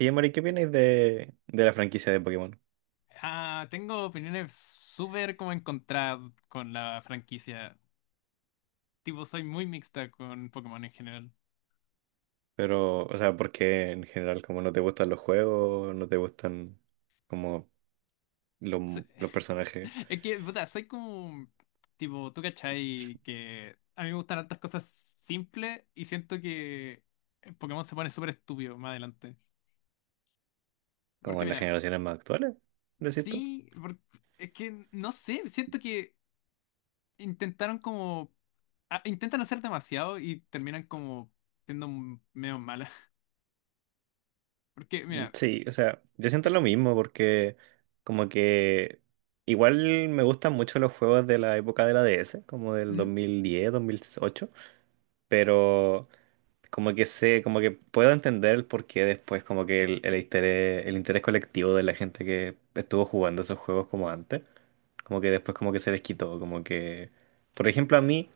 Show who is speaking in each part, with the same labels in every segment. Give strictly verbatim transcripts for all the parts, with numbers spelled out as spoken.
Speaker 1: Oye, Mari, ¿qué opináis de, de la franquicia de Pokémon?
Speaker 2: Ah, tengo opiniones súper como encontradas con la franquicia. Tipo, soy muy mixta con Pokémon en general.
Speaker 1: Pero, o sea, porque en general como no te gustan los juegos, no te gustan como los,
Speaker 2: Se-
Speaker 1: los personajes
Speaker 2: Es que, puta, soy como, tipo, tú cachai que a mí me gustan hartas cosas simples y siento que Pokémon se pone súper estúpido más adelante.
Speaker 1: como
Speaker 2: Porque
Speaker 1: en las
Speaker 2: mira,
Speaker 1: generaciones más actuales, ¿decís tú?
Speaker 2: sí, por- es que no sé, siento que intentaron como, ah, intentan hacer demasiado y terminan como siendo m- medio malas. Porque
Speaker 1: Mm,
Speaker 2: mira,
Speaker 1: sí, o sea, yo siento
Speaker 2: eh,
Speaker 1: lo mismo porque como que igual me gustan mucho los juegos de la época de la D S, como del dos dos mil diez dos mil ocho, pero... Como que sé, como que puedo entender el porqué después, como que el, el interés, el interés colectivo de la gente que estuvo jugando esos juegos como antes, como que después como que se les quitó, como que, por ejemplo, a mí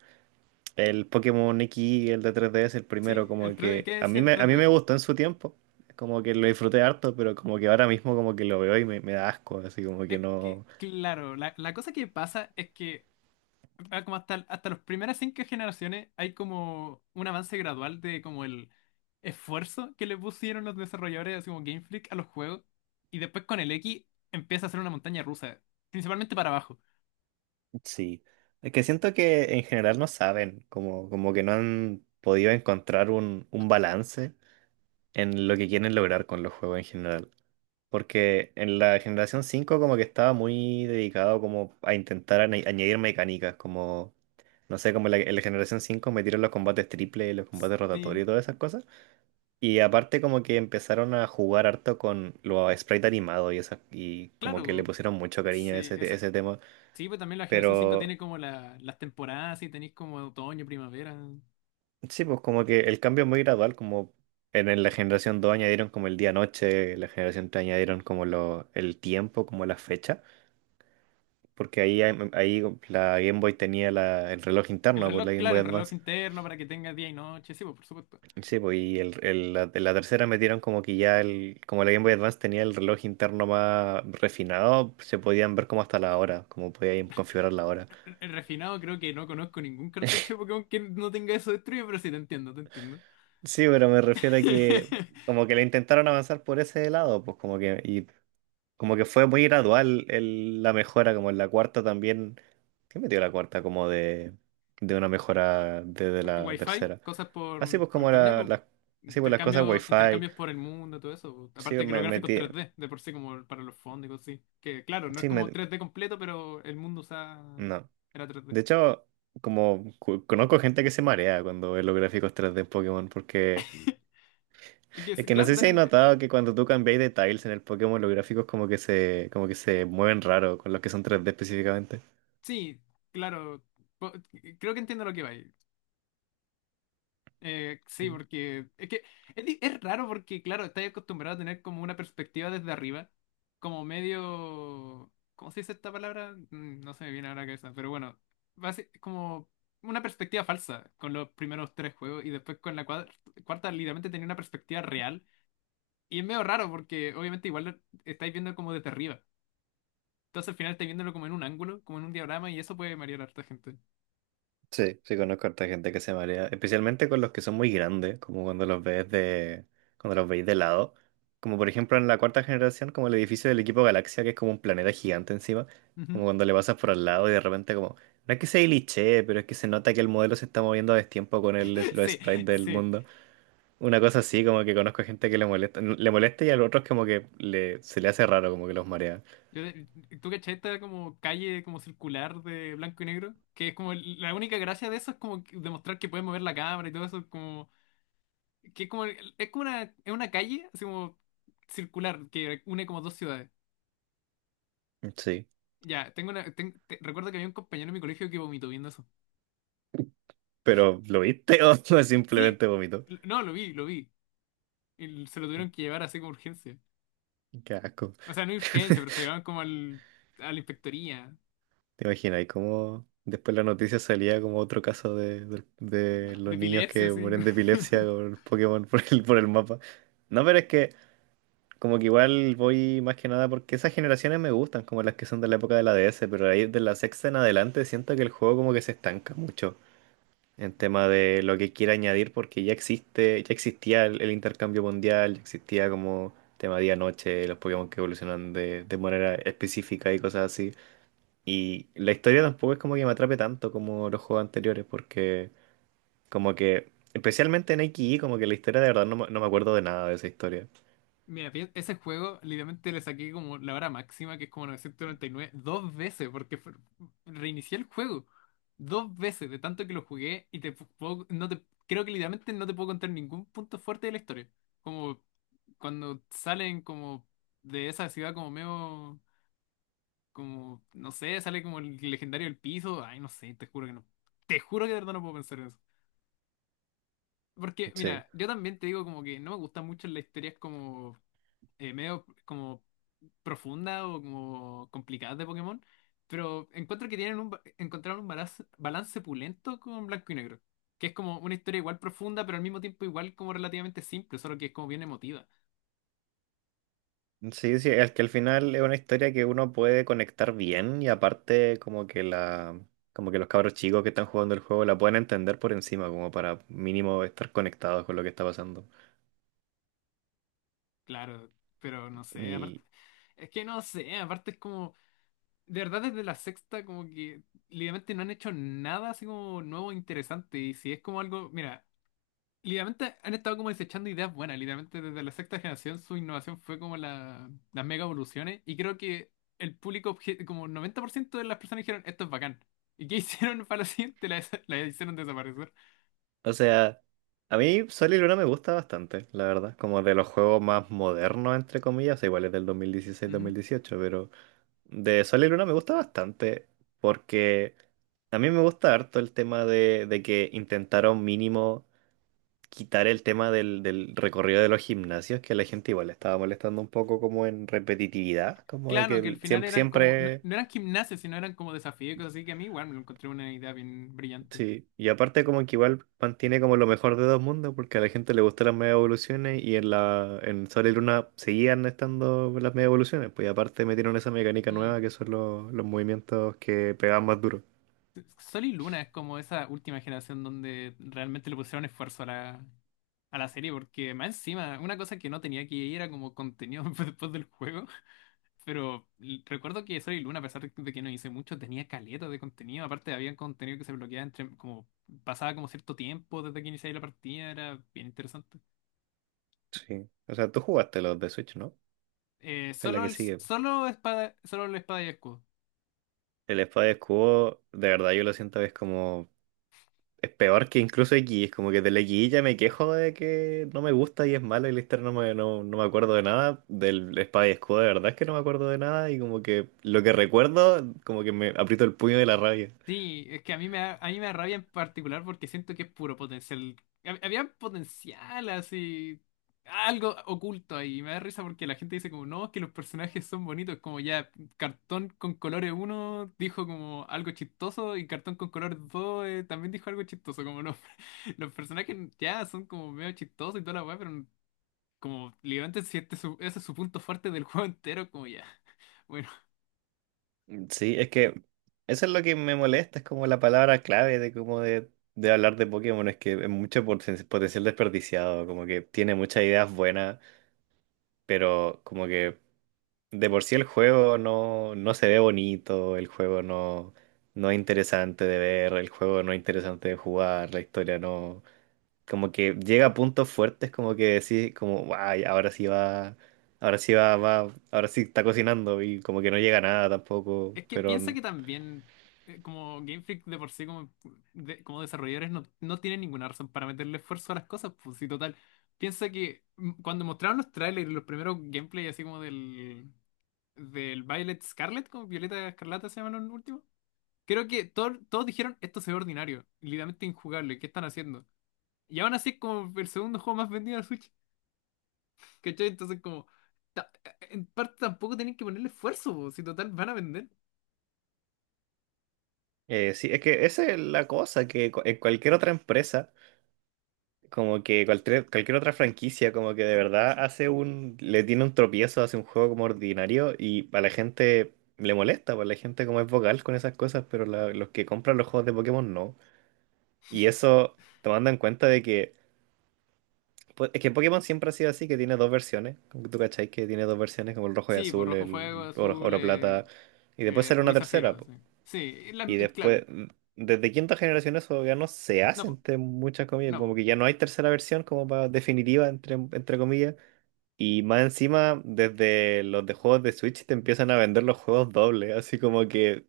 Speaker 1: el Pokémon X, el de tres D s el primero,
Speaker 2: sí, el,
Speaker 1: como
Speaker 2: tres el
Speaker 1: que
Speaker 2: que
Speaker 1: a
Speaker 2: es
Speaker 1: mí
Speaker 2: el
Speaker 1: me, a mí me
Speaker 2: tres D.
Speaker 1: gustó en su tiempo, como que lo disfruté harto, pero como que ahora mismo como que lo veo y me, me da asco, así como que
Speaker 2: Es que,
Speaker 1: no,
Speaker 2: claro, la, la cosa que pasa es que ah, como hasta, hasta las primeras cinco generaciones hay como un avance gradual de como el esfuerzo que le pusieron los desarrolladores, así como Game Freak, a los juegos. Y después con el X empieza a ser una montaña rusa, principalmente para abajo.
Speaker 1: sí. Es que siento que en general no saben, como, como que no han podido encontrar un, un balance en lo que quieren lograr con los juegos en general. Porque en la generación cinco como que estaba muy dedicado como a intentar añ- añadir mecánicas, como, no sé, como la, en la generación cinco metieron los combates triple, los combates rotatorios
Speaker 2: Sí,
Speaker 1: y todas esas cosas. Y aparte como que empezaron a jugar harto con los sprites animados y, esas, y como que le
Speaker 2: claro,
Speaker 1: pusieron mucho cariño a
Speaker 2: sí,
Speaker 1: ese, te-
Speaker 2: esa,
Speaker 1: ese tema.
Speaker 2: sí, pues también la generación cinco
Speaker 1: Pero
Speaker 2: tiene como la, las temporadas, y tenéis como otoño, primavera.
Speaker 1: sí, pues como que el cambio es muy gradual, como en, en la generación dos añadieron como el día-noche, la generación tres añadieron como lo, el tiempo, como la fecha, porque ahí, hay- ahí la Game Boy tenía la, el reloj
Speaker 2: El
Speaker 1: interno por
Speaker 2: reloj,
Speaker 1: la Game
Speaker 2: claro,
Speaker 1: Boy
Speaker 2: el reloj
Speaker 1: Advance.
Speaker 2: interno para que tenga día y noche, sí, pues por supuesto.
Speaker 1: Sí, pues y el, el- la, la tercera metieron como que ya el, como la Game Boy Advance tenía el reloj interno más refinado, se podían ver como hasta la hora, como podían configurar la hora.
Speaker 2: El refinado creo que no conozco ningún cartucho de Pokémon que no tenga eso destruido, pero sí te entiendo, te entiendo.
Speaker 1: Sí, pero me refiero a que como que le intentaron avanzar por ese lado, pues como que y como que fue muy gradual el- la mejora, como en la cuarta también. ¿Qué metió la cuarta? Como de, de una mejora desde la
Speaker 2: Wi-Fi,
Speaker 1: tercera.
Speaker 2: cosas por,
Speaker 1: Así pues
Speaker 2: por
Speaker 1: como
Speaker 2: internet,
Speaker 1: era
Speaker 2: po.
Speaker 1: las, así pues las cosas
Speaker 2: Intercambio,
Speaker 1: Wi-Fi.
Speaker 2: intercambios por el mundo, todo eso. Po.
Speaker 1: Sí,
Speaker 2: Aparte que los
Speaker 1: me
Speaker 2: gráficos
Speaker 1: metí.
Speaker 2: tres d de por sí, como para los fondos y cosas así. Que claro, no es
Speaker 1: Sí,
Speaker 2: como
Speaker 1: me,
Speaker 2: tres d completo, pero el mundo usaba.
Speaker 1: no.
Speaker 2: Era tres d.
Speaker 1: De hecho, como cu- conozco gente que se marea cuando ve los gráficos tres D en Pokémon, porque
Speaker 2: Es
Speaker 1: es
Speaker 2: que,
Speaker 1: que no
Speaker 2: claro,
Speaker 1: sé si
Speaker 2: están
Speaker 1: hay
Speaker 2: en-
Speaker 1: notado que cuando tú cambiáis de tiles en el Pokémon, los gráficos como que se, como que se mueven raro con los que son tres D específicamente.
Speaker 2: sí, claro. po- Creo que entiendo lo que va ahí. Eh, sí, porque es que es, di- es raro porque, claro, estás acostumbrado a tener como una perspectiva desde arriba, como medio. ¿Cómo se dice esta palabra? Mm, No se me viene ahora a la cabeza, pero bueno, basi- como una perspectiva falsa con los primeros tres juegos y después con la cuadra- cuarta literalmente tenía una perspectiva real y es medio raro porque obviamente igual lo estáis viendo como desde arriba. Entonces al final estáis viéndolo como en un ángulo, como en un diagrama y eso puede marear a harta gente.
Speaker 1: Sí, sí conozco a harta gente que se marea, especialmente con los que son muy grandes, como cuando los ves de, cuando los veis de lado. Como por ejemplo en la cuarta generación, como el edificio del equipo Galaxia, que es como un planeta gigante encima,
Speaker 2: Ujú.
Speaker 1: como cuando le pasas por al lado y de repente como, no es que se glitchee, pero es que se nota que el modelo se está moviendo a destiempo con el, los
Speaker 2: Sí,
Speaker 1: sprites del
Speaker 2: sí.
Speaker 1: mundo. Una cosa así, como que conozco gente que le molesta, le molesta y a los otros como que le, se le hace raro, como que los marea.
Speaker 2: Yo, ¿tú cachai esta como calle como circular de blanco y negro? Que es como el- la única gracia de eso es como que- demostrar que puedes mover la cámara y todo eso, como que es como es como una es una calle así como circular que une como dos ciudades.
Speaker 1: Sí,
Speaker 2: Ya, tengo una ten- te- recuerdo que había un compañero en mi colegio que vomitó viendo eso.
Speaker 1: pero ¿lo viste o
Speaker 2: Sí,
Speaker 1: simplemente vomito?
Speaker 2: l- no, lo vi, lo vi. Y se lo tuvieron que llevar así como urgencia.
Speaker 1: Qué asco.
Speaker 2: O sea, no urgencia, pero se llevaron como al a la inspectoría
Speaker 1: ¿Te imaginas? Y cómo después la noticia salía como otro caso de, de- de
Speaker 2: de
Speaker 1: los niños
Speaker 2: epilepsia
Speaker 1: que
Speaker 2: así.
Speaker 1: mueren de epilepsia con el Pokémon por el, por el mapa. No, pero es que como que igual voy más que nada porque esas generaciones me gustan, como las que son de la época de la D S, pero ahí de la sexta en adelante siento que el juego como que se estanca mucho en tema de lo que quiere añadir porque ya existe, ya existía el, el intercambio mundial, ya existía como tema día-noche, los Pokémon que evolucionan de, de manera específica y cosas así. Y la historia tampoco es como que me atrape tanto como los juegos anteriores, porque como que, especialmente en Ikki, como que la historia de verdad no, me no me acuerdo de nada de esa historia.
Speaker 2: Mira, pi- ese juego literalmente le saqué como la hora máxima, que es como novecientos noventa y nueve dos veces, porque fue- reinicié el juego. Dos veces, de tanto que lo jugué, y te pu- puedo- no te, creo que literalmente no te puedo contar ningún punto fuerte de la historia. Como cuando salen como de esa ciudad como medio, como, no sé, sale como el legendario del piso. Ay, no sé, te juro que no. Te juro que de verdad no puedo pensar en eso. Porque,
Speaker 1: Sí.
Speaker 2: mira, yo también te digo como que no me gustan mucho las historias como eh, medio como profunda o como complicada de Pokémon, pero encuentro que tienen un, ba- encontraron un balance, balance pulento con Blanco y Negro, que es como una historia igual profunda, pero al mismo tiempo igual como relativamente simple, solo que es como bien emotiva,
Speaker 1: Sí, sí, es que al final es una historia que uno puede conectar bien y aparte como que la, como que los cabros chicos que están jugando el juego la pueden entender por encima, como para mínimo estar conectados con lo que está pasando.
Speaker 2: claro, pero no sé, aparte, es que no sé, aparte es como, de verdad desde la sexta como que literalmente no han hecho nada así como nuevo e interesante, y si es como algo, mira, literalmente han estado como desechando ideas buenas. Literalmente desde la sexta generación su innovación fue como la- las mega evoluciones. Y creo que el público, obje- como noventa por ciento de las personas dijeron, esto es bacán. ¿Y qué hicieron para la siguiente? La, des- la hicieron desaparecer.
Speaker 1: O sea, a mí Sol y Luna me gusta bastante, la verdad. Como de los juegos más modernos, entre comillas, o sea, igual es del dos dos mil dieciséis mil
Speaker 2: Ujú.
Speaker 1: dieciocho, pero de Sol y Luna me gusta bastante porque a mí me gusta harto el tema de, de que intentaron mínimo quitar el tema del, del recorrido de los gimnasios, que a la gente igual le estaba molestando un poco como en repetitividad, como de
Speaker 2: Claro, que al
Speaker 1: que
Speaker 2: final
Speaker 1: siempre,
Speaker 2: eran como, no,
Speaker 1: siempre...
Speaker 2: no eran gimnasios, sino eran como desafíos y cosas así que a mí igual me lo encontré una idea bien brillante.
Speaker 1: Sí, y aparte como que igual mantiene como lo mejor de dos mundos, porque a la gente le gustan las mega evoluciones y en la en Sol y Luna seguían estando las mega evoluciones, pues y aparte metieron esa mecánica nueva
Speaker 2: Mm.
Speaker 1: que son los, los movimientos que pegan más duro.
Speaker 2: Sol y Luna es como esa última generación donde realmente le pusieron esfuerzo a la, a la serie, porque más encima, una cosa que no tenía que ir era como contenido después del juego. Pero l- recuerdo que Sol y Luna, a pesar de que no hice mucho, tenía caleta de contenido. Aparte, había contenido que se bloqueaba entre, como, pasaba como cierto tiempo desde que iniciaba la partida, era bien interesante.
Speaker 1: Sí. O sea, tú jugaste los de Switch, ¿no?
Speaker 2: Eh,
Speaker 1: Es la
Speaker 2: solo
Speaker 1: que
Speaker 2: el,
Speaker 1: sigue.
Speaker 2: solo espada, solo la espada y escudo.
Speaker 1: El Espada y Escudo, de verdad yo lo siento que es como es peor que incluso X, es como que de la X ya me quejo de que no me gusta y es malo y Lister no me, no, no me acuerdo de nada. Del Espada y Escudo de verdad es que no me acuerdo de nada y como que lo que recuerdo como que me aprieto el puño de la rabia.
Speaker 2: Sí, es que a mí me da, a mí me da rabia en particular porque siento que es puro potencial. Hab- Había potencial así, algo oculto ahí. Y me da risa porque la gente dice como, no, es que los personajes son bonitos, como ya, Cartón con colores uno dijo como algo chistoso y Cartón con colores dos eh, también dijo algo chistoso, como no. Los personajes ya son como medio chistosos y toda la weá, pero como literalmente si este es su- ese es su punto fuerte del juego entero, como ya. Bueno.
Speaker 1: Sí, es que eso es lo que me molesta, es como la palabra clave de como de, de hablar de Pokémon, es que es mucho poten- potencial desperdiciado, como que tiene muchas ideas buenas, pero como que de por sí el juego no, no se ve bonito, el juego no, no es interesante de ver, el juego no es interesante de jugar, la historia no... Como que llega a puntos fuertes como que decís como, guay, ahora sí va, ahora sí va, va, ahora sí está cocinando y como que no llega a nada tampoco,
Speaker 2: Es que piensa
Speaker 1: pero...
Speaker 2: que también, eh, como Game Freak de por sí, como, de- como desarrolladores, no, no tienen ninguna razón para meterle esfuerzo a las cosas, pues sí, total. Piensa que mm, cuando mostraron los trailers, los primeros gameplay así como del, del, Violet Scarlet, como Violeta Escarlata se llaman los últimos, creo que todos todos dijeron, esto se ve ordinario, literalmente injugable, ¿qué están haciendo? Y aún así es como el segundo juego más vendido de la Switch, ¿cachai? Entonces como, ta- eh, en parte tampoco tienen que ponerle esfuerzo, pues, si total van a vender.
Speaker 1: eh, Sí, es que esa es la cosa, que cu- en cualquier otra empresa, como que cualquier, cualquier otra franquicia, como que de verdad hace un, le tiene un tropiezo, hace un juego como ordinario y a la gente le molesta, pues la gente como es vocal con esas cosas, pero la- los que compran los juegos de Pokémon no. Y eso tomando en cuenta de que, pues, es que Pokémon siempre ha sido así, que tiene dos versiones, como que tú cachai que tiene dos versiones, como el rojo y
Speaker 2: Sí, pues
Speaker 1: azul,
Speaker 2: rojo fuego,
Speaker 1: el oro,
Speaker 2: azul,
Speaker 1: oro
Speaker 2: eh,
Speaker 1: plata, y después
Speaker 2: eh,
Speaker 1: sale una
Speaker 2: Ruiz
Speaker 1: tercera,
Speaker 2: Zafiro, sí. Sí, y la-
Speaker 1: y
Speaker 2: eh, claro.
Speaker 1: después, mm, desde quinta generación eso ya no se
Speaker 2: No,
Speaker 1: hace
Speaker 2: po,
Speaker 1: entre muchas comillas,
Speaker 2: no,
Speaker 1: como
Speaker 2: po.
Speaker 1: que ya no hay tercera versión como para definitiva entre, entre comillas. Y más encima, desde los de juegos de Switch te empiezan a vender los juegos dobles, así como que,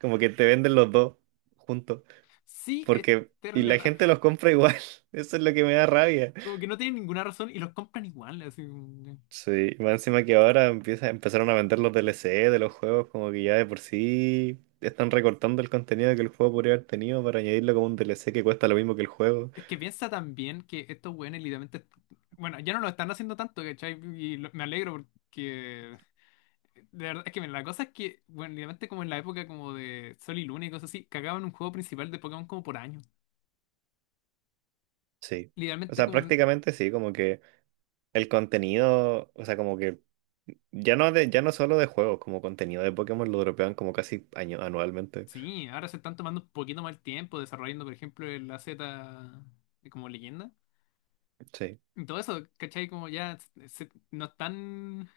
Speaker 1: como que te venden los dos juntos.
Speaker 2: Sí, es
Speaker 1: Porque, y
Speaker 2: terrible
Speaker 1: la
Speaker 2: raro.
Speaker 1: gente los compra igual. Eso es lo que me da rabia.
Speaker 2: Como que no tienen ninguna razón y los compran igual. así como-
Speaker 1: Sí, más encima que ahora empieza, empezaron a vender los D L C de los juegos, como que ya de por sí están recortando el contenido que el juego podría haber tenido para añadirlo como un D L C que cuesta lo mismo que el juego.
Speaker 2: Es que piensa también que estos güeyes literalmente. Bueno, ya no lo están haciendo tanto, ¿cachai? Y lo- me alegro porque. De verdad, es que mira, la cosa es que, bueno, literalmente como en la época como de Sol y Luna y cosas así, cagaban un juego principal de Pokémon como por año.
Speaker 1: Sí. O
Speaker 2: Literalmente
Speaker 1: sea,
Speaker 2: como.
Speaker 1: prácticamente sí, como que el contenido, o sea, como que ya no de, ya no solo de juegos, como contenido de Pokémon lo dropean como casi año- anualmente.
Speaker 2: Sí, ahora se están tomando un poquito más el tiempo desarrollando, por ejemplo, el A Z eh, como leyenda.
Speaker 1: Sí.
Speaker 2: Y todo eso, ¿cachai? Como ya se- se- no están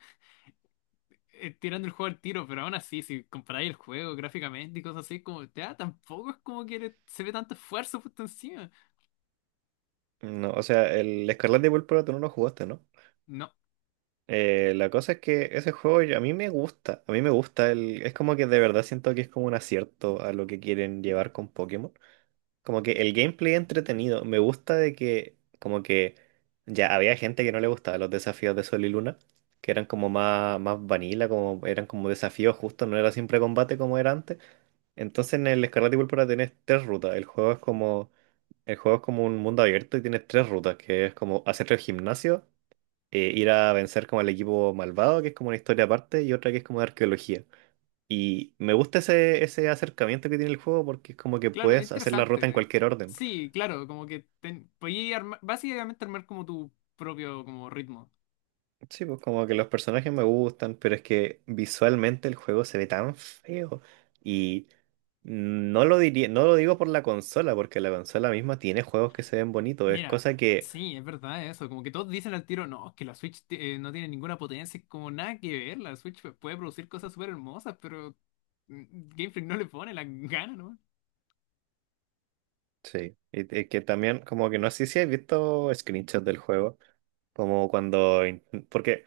Speaker 2: eh, tirando el juego al tiro, pero aún así, si comparáis el juego gráficamente y cosas así, como ya tampoco es como que le- se ve tanto esfuerzo puesto encima.
Speaker 1: No, o sea, el Escarlata y Púrpura tú no lo jugaste, ¿no?
Speaker 2: No,
Speaker 1: Eh, la cosa es que ese juego yo- a mí me gusta, a mí me gusta, el, es como que de verdad siento que es como un acierto a lo que quieren llevar con Pokémon. Como que el gameplay entretenido, me gusta de que como que ya había gente que no le gustaba los desafíos de Sol y Luna, que eran como más, más vanilla, como eran como desafíos justos, no era siempre combate como era antes. Entonces en el Escarlata y Púrpura tienes tres rutas, el juego es como, el juego es como un mundo abierto y tienes tres rutas, que es como hacer el gimnasio, eh, ir a vencer como al equipo malvado, que es como una historia aparte, y otra que es como de arqueología. Y me gusta ese, ese acercamiento que tiene el juego porque es como que
Speaker 2: claro, es
Speaker 1: puedes hacer la ruta en
Speaker 2: interesante. eh.
Speaker 1: cualquier orden.
Speaker 2: Sí, claro, como que ten, podías armar- básicamente armar como tu propio como ritmo.
Speaker 1: Sí, pues como que los personajes me gustan, pero es que visualmente el juego se ve tan feo. Y no lo diría, no lo digo por la consola, porque la consola misma tiene juegos que se ven bonitos. Es
Speaker 2: Mira,
Speaker 1: cosa que,
Speaker 2: sí, es verdad eso. Como que todos dicen al tiro, no, es que la Switch ti- eh, no tiene ninguna potencia, es como nada que ver. La Switch pu- puede producir cosas súper hermosas, pero mm, Game Freak no le pone la ganas, ¿no?
Speaker 1: sí, y- y que también como que no sé si has visto screenshots del juego. Como cuando, in- porque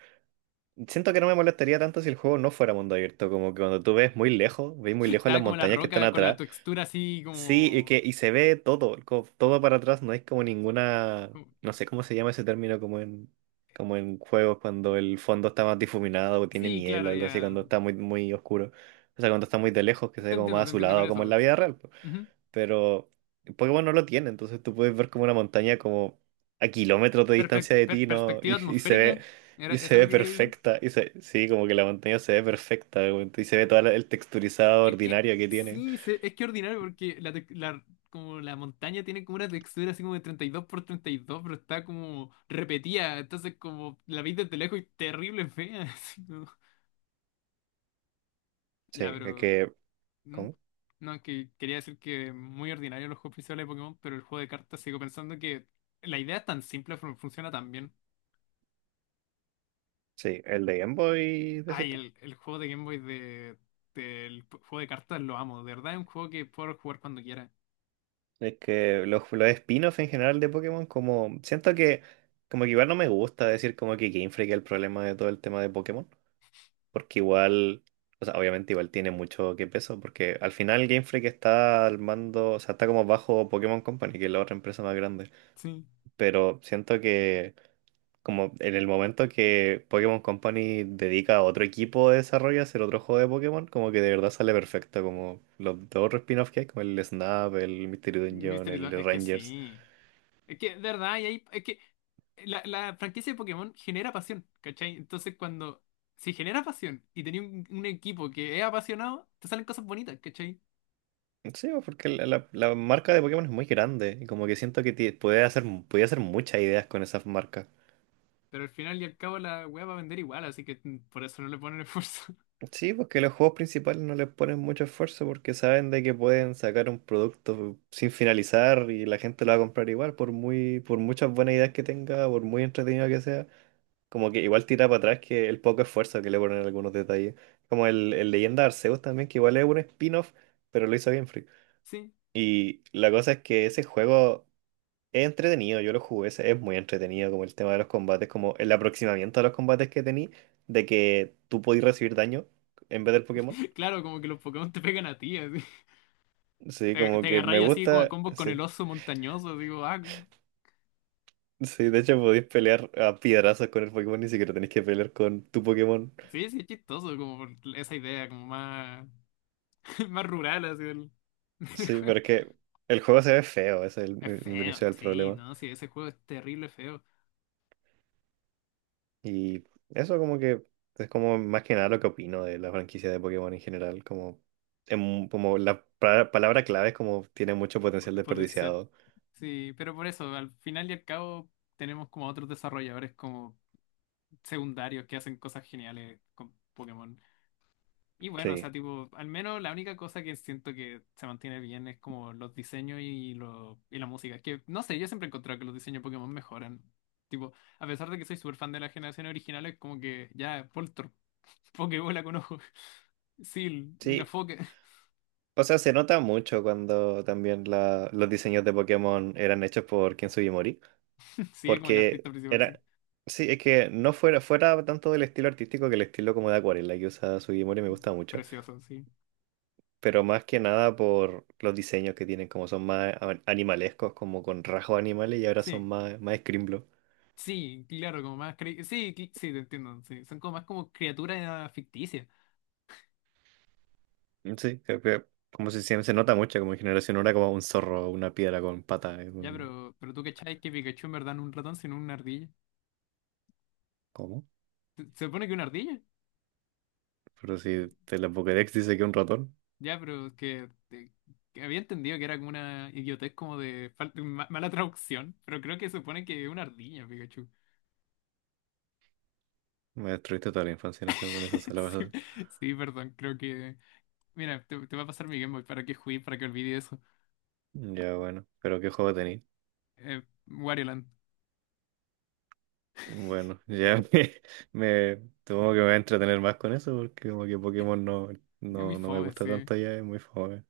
Speaker 1: Siento que no me molestaría tanto si el juego no fuera mundo abierto, como que cuando tú ves muy lejos, ves muy lejos las
Speaker 2: Estaba como la
Speaker 1: montañas que están
Speaker 2: roca con la
Speaker 1: atrás.
Speaker 2: textura así
Speaker 1: Sí, y
Speaker 2: como.
Speaker 1: que y se ve todo, co- todo para atrás, no hay como ninguna,
Speaker 2: como-
Speaker 1: no sé cómo se llama ese término como en como en juegos cuando el fondo está más difuminado o tiene
Speaker 2: Sí,
Speaker 1: niebla
Speaker 2: claro,
Speaker 1: o algo así,
Speaker 2: ya.
Speaker 1: cuando está muy muy oscuro. O sea, cuando está muy de lejos, que se ve
Speaker 2: Te
Speaker 1: como
Speaker 2: entiendo,
Speaker 1: más
Speaker 2: te entiendo con
Speaker 1: azulado, como en
Speaker 2: eso.
Speaker 1: la vida real,
Speaker 2: Ujú.
Speaker 1: pero Pokémon no lo tiene, entonces tú puedes ver como una montaña como a kilómetros de
Speaker 2: Perpe-
Speaker 1: distancia de
Speaker 2: per-
Speaker 1: ti, ¿no? Y,
Speaker 2: perspectiva
Speaker 1: y se
Speaker 2: atmosférica,
Speaker 1: ve,
Speaker 2: ¿era
Speaker 1: y se
Speaker 2: eso lo
Speaker 1: ve
Speaker 2: que quería decir?
Speaker 1: perfecta, y se- sí, como que la montaña se ve perfecta, güey, y se ve todo el texturizado
Speaker 2: Es que
Speaker 1: ordinario que tiene.
Speaker 2: sí, se- es que ordinario porque la, tec- la- como la montaña tiene como una textura así como de treinta y dos por treinta y dos pero está como repetida, entonces como la veis desde lejos y terrible fea. así como- Ya,
Speaker 1: Sí, es
Speaker 2: pero.
Speaker 1: que,
Speaker 2: ¿Mm?
Speaker 1: ¿cómo?
Speaker 2: No, es que quería decir que muy ordinario los juegos principales de Pokémon, pero el juego de cartas sigo pensando que la idea es tan simple, fun- funciona tan bien.
Speaker 1: Sí, el de Game Boy, decís
Speaker 2: Ay,
Speaker 1: tú.
Speaker 2: el, el juego de Game Boy de, del p- juego de cartas lo amo, de verdad es un juego que puedo jugar cuando quiera.
Speaker 1: Es que los, los spin-offs en general de Pokémon, como siento que como que igual no me gusta decir como que Game Freak es el problema de todo el tema de Pokémon. Porque igual, o sea, obviamente igual tiene mucho que peso, porque al final Game Freak está al mando, o sea, está como bajo Pokémon Company, que es la otra empresa más grande,
Speaker 2: Sí.
Speaker 1: pero siento que como en el momento que Pokémon Company dedica a otro equipo de desarrollo a hacer otro juego de Pokémon, como que de verdad sale perfecto, como los dos otros spin-offs que hay, como el Snap, el Mystery Dungeon,
Speaker 2: Mystery Dun-
Speaker 1: el
Speaker 2: es que
Speaker 1: Rangers.
Speaker 2: sí. Es que, de verdad, y ahí, es que eh, la, la franquicia de Pokémon genera pasión, ¿cachai? Entonces, cuando si genera pasión y tenía un, un equipo que es apasionado, te salen cosas bonitas, ¿cachai?
Speaker 1: Sí, pues, porque la, la- la marca de Pokémon es muy grande y como que siento que ti- puede hacer, puede hacer muchas ideas con esas marcas.
Speaker 2: Pero al final y al cabo la wea va a vender igual, así que mm, por eso no le ponen esfuerzo.
Speaker 1: Sí, porque los juegos principales no les ponen mucho esfuerzo porque saben de que pueden sacar un producto sin finalizar y la gente lo va a comprar igual, por muy, por muchas buenas ideas que tenga, por muy entretenido que sea, como que igual tira para atrás que el poco esfuerzo que le ponen en algunos detalles. Como el, el Leyenda de Arceus también, que igual es un spin-off, pero lo hizo bien Free.
Speaker 2: Sí,
Speaker 1: Y la cosa es que ese juego es entretenido, yo lo jugué, ese es muy entretenido, como el tema de los combates, como el aproximamiento a los combates que tení, de que tú podías recibir daño en vez del Pokémon.
Speaker 2: claro, como que los Pokémon te pegan a ti, así.
Speaker 1: Sí,
Speaker 2: Te,
Speaker 1: como
Speaker 2: te
Speaker 1: que me
Speaker 2: agarráis así como a
Speaker 1: gusta.
Speaker 2: combos con el
Speaker 1: Sí.
Speaker 2: oso montañoso, digo, ah,
Speaker 1: Sí, de hecho podéis pelear a piedrazos con el Pokémon, ni siquiera tenéis que pelear con tu Pokémon.
Speaker 2: sí, sí, es chistoso, como por esa idea, como más, más rural, así del del
Speaker 1: Sí,
Speaker 2: juego.
Speaker 1: pero es que el juego se ve feo, ese es el,
Speaker 2: Es
Speaker 1: mi- mi
Speaker 2: feo,
Speaker 1: principal
Speaker 2: sí,
Speaker 1: problema.
Speaker 2: no, sí, ese juego es terrible feo.
Speaker 1: Y eso como que es como más que nada lo que opino de la franquicia de Pokémon en general. Como, em- como la pra- palabra clave es como tiene mucho potencial
Speaker 2: Pu- Puede ser.
Speaker 1: desperdiciado.
Speaker 2: Sí, pero por eso, al final y al cabo, tenemos como otros desarrolladores como secundarios que hacen cosas geniales con Pokémon. Y bueno, o sea,
Speaker 1: Sí.
Speaker 2: tipo, al menos la única cosa que siento que se mantiene bien es como los diseños y, lo, y la música. Que no sé, yo siempre he encontrado que los diseños de Pokémon mejoran. Tipo, a pesar de que soy súper fan de la generación original, es como que ya, Poltor, Pokébola con ojos. Sí, una
Speaker 1: Sí.
Speaker 2: foca.
Speaker 1: O sea, se nota mucho cuando también la- los diseños de Pokémon eran hechos por Ken Sugimori.
Speaker 2: Sí, es como el artista
Speaker 1: Porque
Speaker 2: principal, sí.
Speaker 1: era. Sí, es que no fuera, fuera tanto del estilo artístico, que el estilo como de acuarela que usa Sugimori me gusta mucho.
Speaker 2: Precioso, sí.
Speaker 1: Pero más que nada por los diseños que tienen, como son más a- animalescos, como con rasgos animales y ahora
Speaker 2: Sí.
Speaker 1: son más, más Scrimblow.
Speaker 2: Sí, claro, como más. cre- Sí, cl- sí, te entiendo. Sí. Son como más como criaturas ficticias.
Speaker 1: Sí, creo que como si se, se nota mucho, como en generación ahora como un zorro, una piedra con pata, es
Speaker 2: Ya,
Speaker 1: un.
Speaker 2: pero, pero tú cachai que Pikachu en verdad no es un ratón, sino una ardilla.
Speaker 1: ¿Cómo?
Speaker 2: ¿Se se supone que una ardilla?
Speaker 1: Pero si te la Pokédex dice que un ratón,
Speaker 2: Ya, pero es que, eh, que había entendido que era como una idiotez como de falta- ma- mala traducción, pero creo que se supone que es una ardilla, Pikachu.
Speaker 1: me destruiste toda la infancia en esa- con esas
Speaker 2: Sí,
Speaker 1: palabras.
Speaker 2: sí, perdón, creo que. Mira, te, te va a pasar mi Game Boy para que juegues, para que olvide eso.
Speaker 1: Ya bueno, pero ¿qué juego tenéis?
Speaker 2: Eh, Wario Land.
Speaker 1: Bueno, ya me, me- supongo que me voy a entretener más con eso porque como que Pokémon no,
Speaker 2: Es muy
Speaker 1: no, no me
Speaker 2: fome,
Speaker 1: gusta
Speaker 2: sí.
Speaker 1: tanto ya, es muy famoso.